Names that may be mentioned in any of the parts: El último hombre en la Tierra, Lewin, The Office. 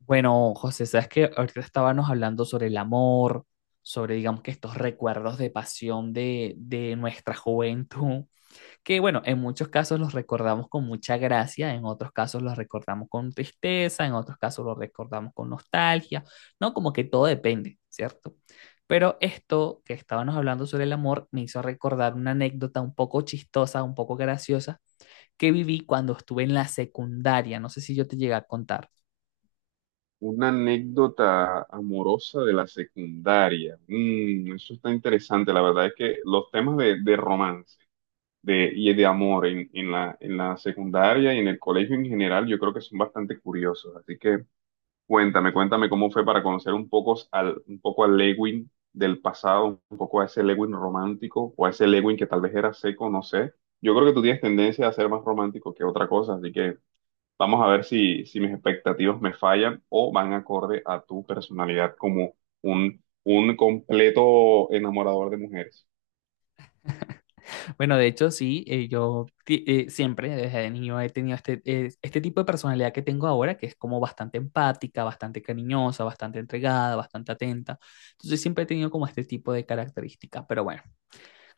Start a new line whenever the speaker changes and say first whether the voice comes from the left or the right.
left: Bueno, José, sabes que ahorita estábamos hablando sobre el amor, sobre, digamos que estos recuerdos de pasión de nuestra juventud, que bueno, en muchos casos los recordamos con mucha gracia, en otros casos los recordamos con tristeza, en otros casos los recordamos con nostalgia, ¿no? Como que todo depende, ¿cierto? Pero esto que estábamos hablando sobre el amor me hizo recordar una anécdota un poco chistosa, un poco graciosa, que viví cuando estuve en la secundaria. No sé si yo te llegué a contar.
right: Una anécdota amorosa de la secundaria. Mm, eso está interesante. La verdad es que los temas de romance y de amor en en la secundaria y en el colegio en general, yo creo que son bastante curiosos. Así que cuéntame, cuéntame cómo fue para conocer un poco un poco al Lewin del pasado, un poco a ese Lewin romántico o a ese Lewin que tal vez era seco, no sé. Yo creo que tú tienes tendencia a ser más romántico que otra cosa, así que vamos a ver si mis expectativas me fallan o van acorde a tu personalidad como un completo enamorador de mujeres.
left: Bueno, de hecho, sí, siempre desde niño he tenido este, este tipo de personalidad que tengo ahora, que es como bastante empática, bastante cariñosa, bastante entregada, bastante atenta. Entonces siempre he tenido como este tipo de características. Pero bueno,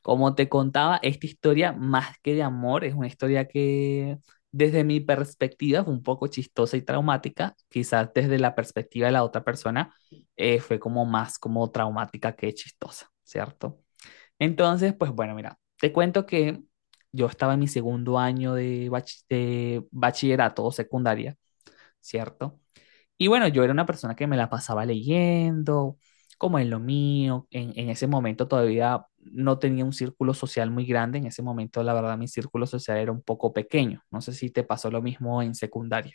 left: como te contaba, esta historia, más que de amor, es una historia que desde mi perspectiva fue un poco chistosa y traumática. Quizás desde la perspectiva de la otra persona fue como más como traumática que chistosa, ¿cierto? Entonces, pues bueno, mira, te cuento que yo estaba en mi segundo año de bachillerato o secundaria, ¿cierto? Y bueno, yo era una persona que me la pasaba leyendo, como en lo mío. En ese momento todavía no tenía un círculo social muy grande. En ese momento, la verdad, mi círculo social era un poco pequeño. No sé si te pasó lo mismo en secundaria.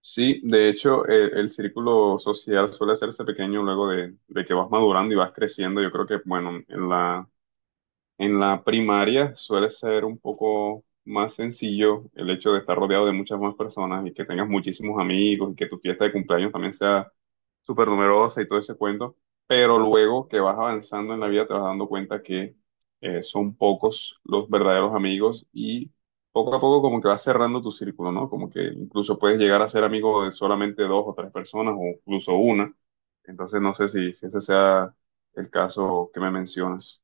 right: Sí, de hecho, el círculo social suele hacerse pequeño luego de que vas madurando y vas creciendo. Yo creo que, bueno, en la primaria suele ser un poco más sencillo el hecho de estar rodeado de muchas más personas y que tengas muchísimos amigos y que tu fiesta de cumpleaños también sea súper numerosa y todo ese cuento, pero luego que vas avanzando en la vida te vas dando cuenta que son pocos los verdaderos amigos y poco a poco como que vas cerrando tu círculo, ¿no? Como que incluso puedes llegar a ser amigo de solamente dos o tres personas o incluso una. Entonces no sé si ese sea el caso que me mencionas.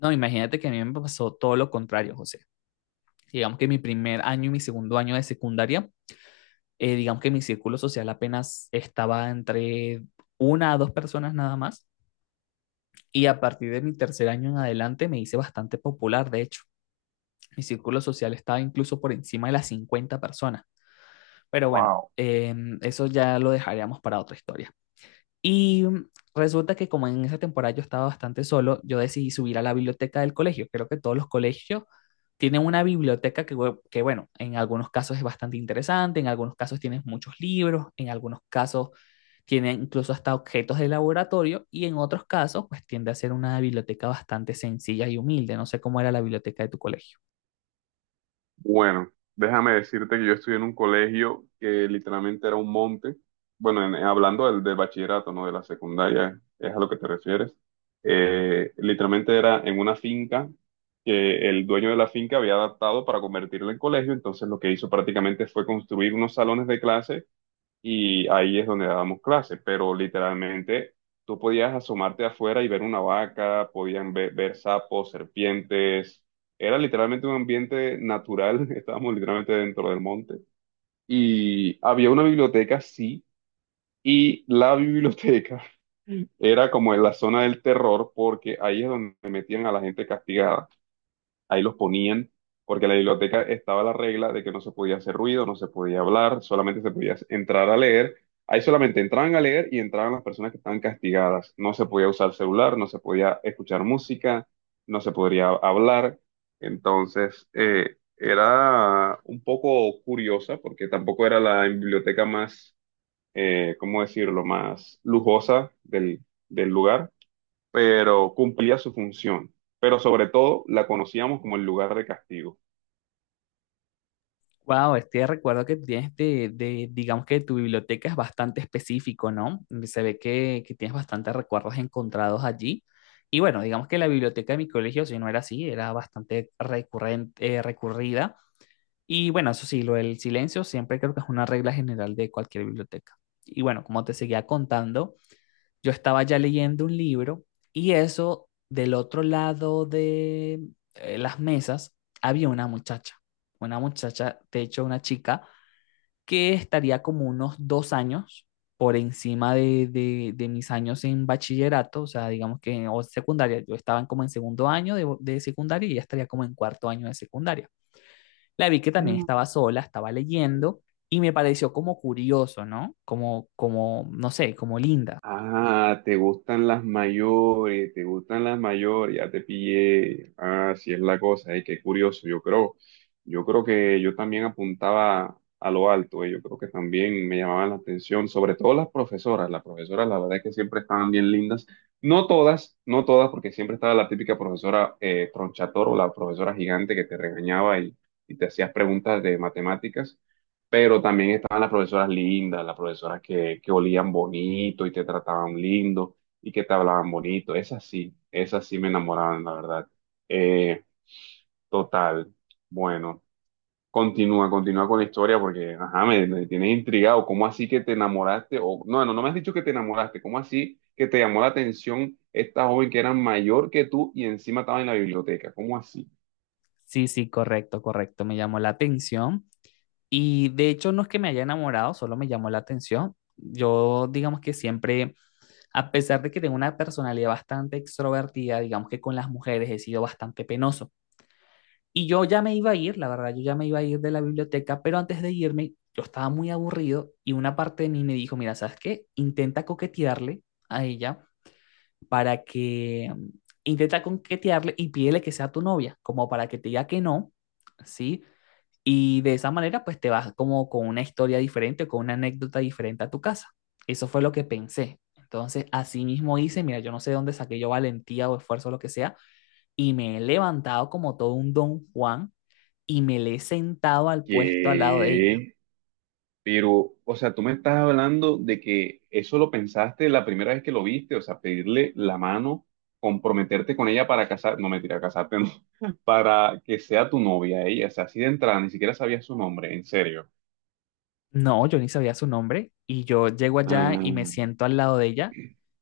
left: No, imagínate que a mí me pasó todo lo contrario, José. Digamos que mi primer año y mi segundo año de secundaria, digamos que mi círculo social apenas estaba entre una a dos personas nada más. Y a partir de mi tercer año en adelante me hice bastante popular, de hecho. Mi círculo social estaba incluso por encima de las 50 personas. Pero bueno,
right: Wow.
left: eso ya lo dejaríamos para otra historia. Y resulta que como en esa temporada yo estaba bastante solo, yo decidí subir a la biblioteca del colegio. Creo que todos los colegios tienen una biblioteca que, bueno, en algunos casos es bastante interesante, en algunos casos tienes muchos libros, en algunos casos tiene incluso hasta objetos de laboratorio y en otros casos, pues tiende a ser una biblioteca bastante sencilla y humilde. No sé cómo era la biblioteca de tu colegio.
right: Bueno, déjame decirte que yo estudié en un colegio que literalmente era un monte. Bueno, hablando del bachillerato, no de la secundaria, es a lo que te refieres. Literalmente era en una finca que el dueño de la finca había adaptado para convertirla en colegio. Entonces, lo que hizo prácticamente fue construir unos salones de clase y ahí es donde dábamos clases, pero literalmente tú podías asomarte afuera y ver una vaca, podían ver, ver sapos, serpientes, era literalmente un ambiente natural, estábamos literalmente dentro del monte y había una biblioteca, sí, y la biblioteca era como en la zona del terror porque ahí es donde metían a la gente castigada, ahí los ponían, porque en la biblioteca estaba la regla de que no se podía hacer ruido, no se podía hablar, solamente se podía entrar a leer. Ahí solamente entraban a leer y entraban las personas que estaban castigadas. No se podía usar celular, no se podía escuchar música, no se podría hablar. Entonces, era un poco curiosa porque tampoco era la biblioteca más, ¿cómo decirlo?, más lujosa del, del lugar, pero cumplía su función. Pero sobre todo la conocíamos como el lugar de castigo.
left: Wow, este recuerdo que tienes digamos que tu biblioteca es bastante específico, ¿no? Se ve que tienes bastantes recuerdos encontrados allí. Y bueno, digamos que la biblioteca de mi colegio, si no era así, era bastante recurrente, recurrida. Y bueno, eso sí, lo del silencio siempre creo que es una regla general de cualquier biblioteca. Y bueno, como te seguía contando, yo estaba ya leyendo un libro y eso, del otro lado de las mesas, había una muchacha, de hecho una chica, que estaría como unos dos años por encima de mis años en bachillerato, o sea, digamos que en o secundaria, yo estaba en como en segundo año de secundaria y ella estaría como en cuarto año de secundaria. La vi que también estaba sola, estaba leyendo y me pareció como curioso, ¿no? Como, como, no sé, como linda.
right: Ah, te gustan las mayores, te gustan las mayores, ya te pillé. Ah, sí es la cosa, qué curioso. Yo creo que yo también apuntaba a lo alto, yo creo que también me llamaban la atención, sobre todo las profesoras. Las profesoras, la verdad es que siempre estaban bien lindas. No todas, no todas, porque siempre estaba la típica profesora tronchator o la profesora gigante que te regañaba y te hacías preguntas de matemáticas, pero también estaban las profesoras lindas, las profesoras que olían bonito y te trataban lindo y que te hablaban bonito. Esas sí me enamoraban, la verdad. Eh, total. Bueno, continúa, continúa con la historia porque, ajá, me tienes intrigado. ¿Cómo así que te enamoraste? O, no, no, no me has dicho que te enamoraste. ¿Cómo así que te llamó la atención esta joven que era mayor que tú y encima estaba en la biblioteca? ¿Cómo así?
left: Sí, sí, correcto, correcto. Me llamó la atención. Y de hecho no es que me haya enamorado, solo me llamó la atención. Yo digamos que siempre, a pesar de que tengo una personalidad bastante extrovertida, digamos que con las mujeres he sido bastante penoso. Y yo ya me iba a ir, la verdad, yo ya me iba a ir de la biblioteca, pero antes de irme yo estaba muy aburrido y una parte de mí me dijo, mira, ¿sabes qué? Intenta coquetearle a ella para que, intenta coquetearle y pídele que sea tu novia, como para que te diga que no, ¿sí? Y de esa manera, pues te vas como con una historia diferente, con una anécdota diferente a tu casa. Eso fue lo que pensé. Entonces, así mismo hice, mira, yo no sé de dónde saqué yo valentía o esfuerzo o lo que sea, y me he levantado como todo un don Juan y me le he sentado al puesto al lado de ella.
right: ¿Qué? Pero, o sea, tú me estás hablando de que eso lo pensaste la primera vez que lo viste, o sea, pedirle la mano, comprometerte con ella para casar, no mentira, casarte, no, para que sea tu novia ella, o sea, así de entrada, ni siquiera sabía su nombre, en serio.
left: No, yo ni sabía su nombre y yo llego allá y me
right: Mm,
left: siento al lado de ella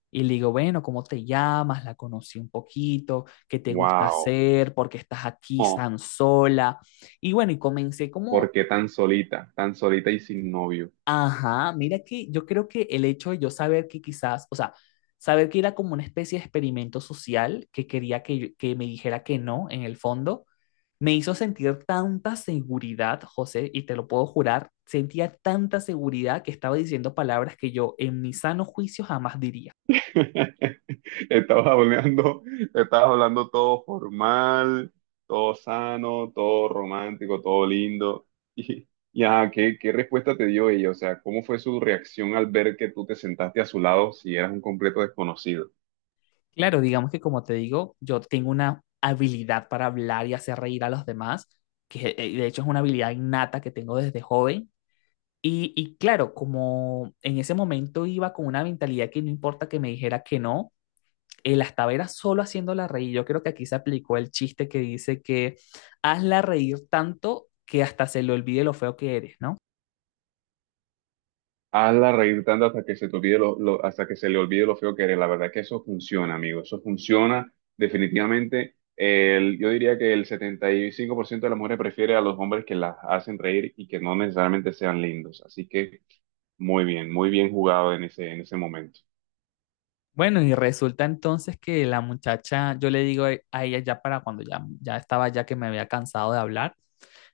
left: y le digo, bueno, ¿cómo te llamas? La conocí un poquito. ¿Qué te gusta
right: wow,
left: hacer? ¿Por qué estás aquí
right: oh,
left: tan sola? Y bueno, y comencé
right: ¿por
left: como
right: qué tan solita y sin novio?
left: ajá, mira que yo creo que el hecho de yo saber que quizás, o sea, saber que era como una especie de experimento social que quería que me dijera que no, en el fondo, me hizo sentir tanta seguridad, José, y te lo puedo jurar, sentía tanta seguridad que estaba diciendo palabras que yo en mi sano juicio jamás diría.
right: Estabas hablando, estabas hablando todo formal, todo sano, todo romántico, todo lindo. Y ajá, ¿qué, qué respuesta te dio ella? O sea, ¿cómo fue su reacción al ver que tú te sentaste a su lado si eras un completo desconocido?
left: Claro, digamos que como te digo, yo tengo una habilidad para hablar y hacer reír a los demás, que de hecho es una habilidad innata que tengo desde joven. Y claro, como en ese momento iba con una mentalidad que no importa que me dijera que no, la estaba era solo haciéndola reír. Yo creo que aquí se aplicó el chiste que dice que hazla reír tanto que hasta se le olvide lo feo que eres, ¿no?
right: Hazla reír tanto hasta que se te olvide lo, hasta que se le olvide lo feo que eres. La verdad es que eso funciona, amigo. Eso funciona definitivamente. El, yo diría que el 75% de las mujeres prefiere a los hombres que las hacen reír y que no necesariamente sean lindos. Así que muy bien jugado en ese momento.
left: Bueno, y resulta entonces que la muchacha, yo le digo a ella ya para cuando ya, ya estaba ya que me había cansado de hablar,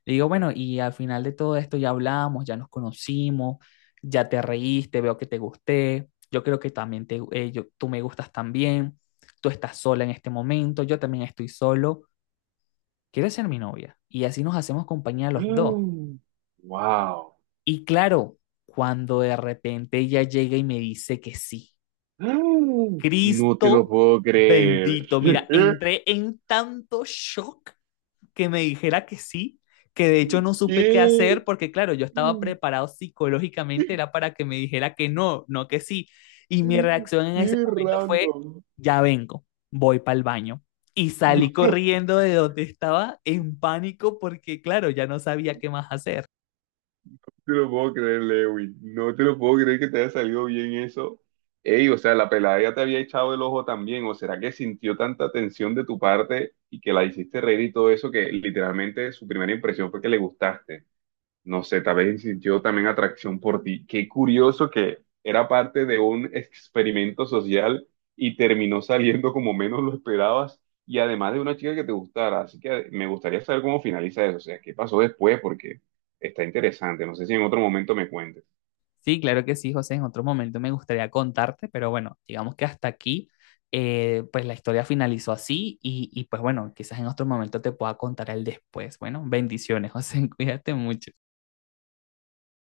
left: le digo, bueno, y al final de todo esto ya hablamos, ya nos conocimos, ya te reíste, veo que te gusté, yo creo que también tú me gustas también, tú estás sola en este momento, yo también estoy solo, ¿quieres ser mi novia? Y así nos hacemos compañía los dos.
right: Mm, wow.
left: Y claro, cuando de repente ella llega y me dice que sí,
right: Mm, no te lo
left: Cristo
right: puedo creer.
left: bendito, mira, entré en tanto shock que me dijera que sí, que de hecho no supe qué
right: ¿Qué?
left: hacer porque claro, yo estaba
right: Qué
left: preparado psicológicamente, era para que me dijera que no, no que sí. Y mi reacción en ese momento fue,
right: random.
left: ya vengo, voy para el baño. Y salí
right: No
left: corriendo de donde estaba en pánico porque claro, ya no sabía qué más hacer.
right: te lo puedo creer, Lewin. No te lo puedo creer que te haya salido bien eso. Ey, o sea, la pelada ya te había echado el ojo también. ¿O será que sintió tanta tensión de tu parte y que la hiciste reír y todo eso que literalmente su primera impresión fue que le gustaste? No sé, tal vez sintió también atracción por ti. Qué curioso que era parte de un experimento social y terminó saliendo como menos lo esperabas y además de una chica que te gustara. Así que me gustaría saber cómo finaliza eso, o sea, qué pasó después porque está interesante. No sé si en otro momento me cuentes.
left: Sí, claro que sí, José. En otro momento me gustaría contarte, pero bueno, digamos que hasta aquí, pues la historia finalizó así y pues bueno, quizás en otro momento te pueda contar el después. Bueno, bendiciones, José. Cuídate mucho.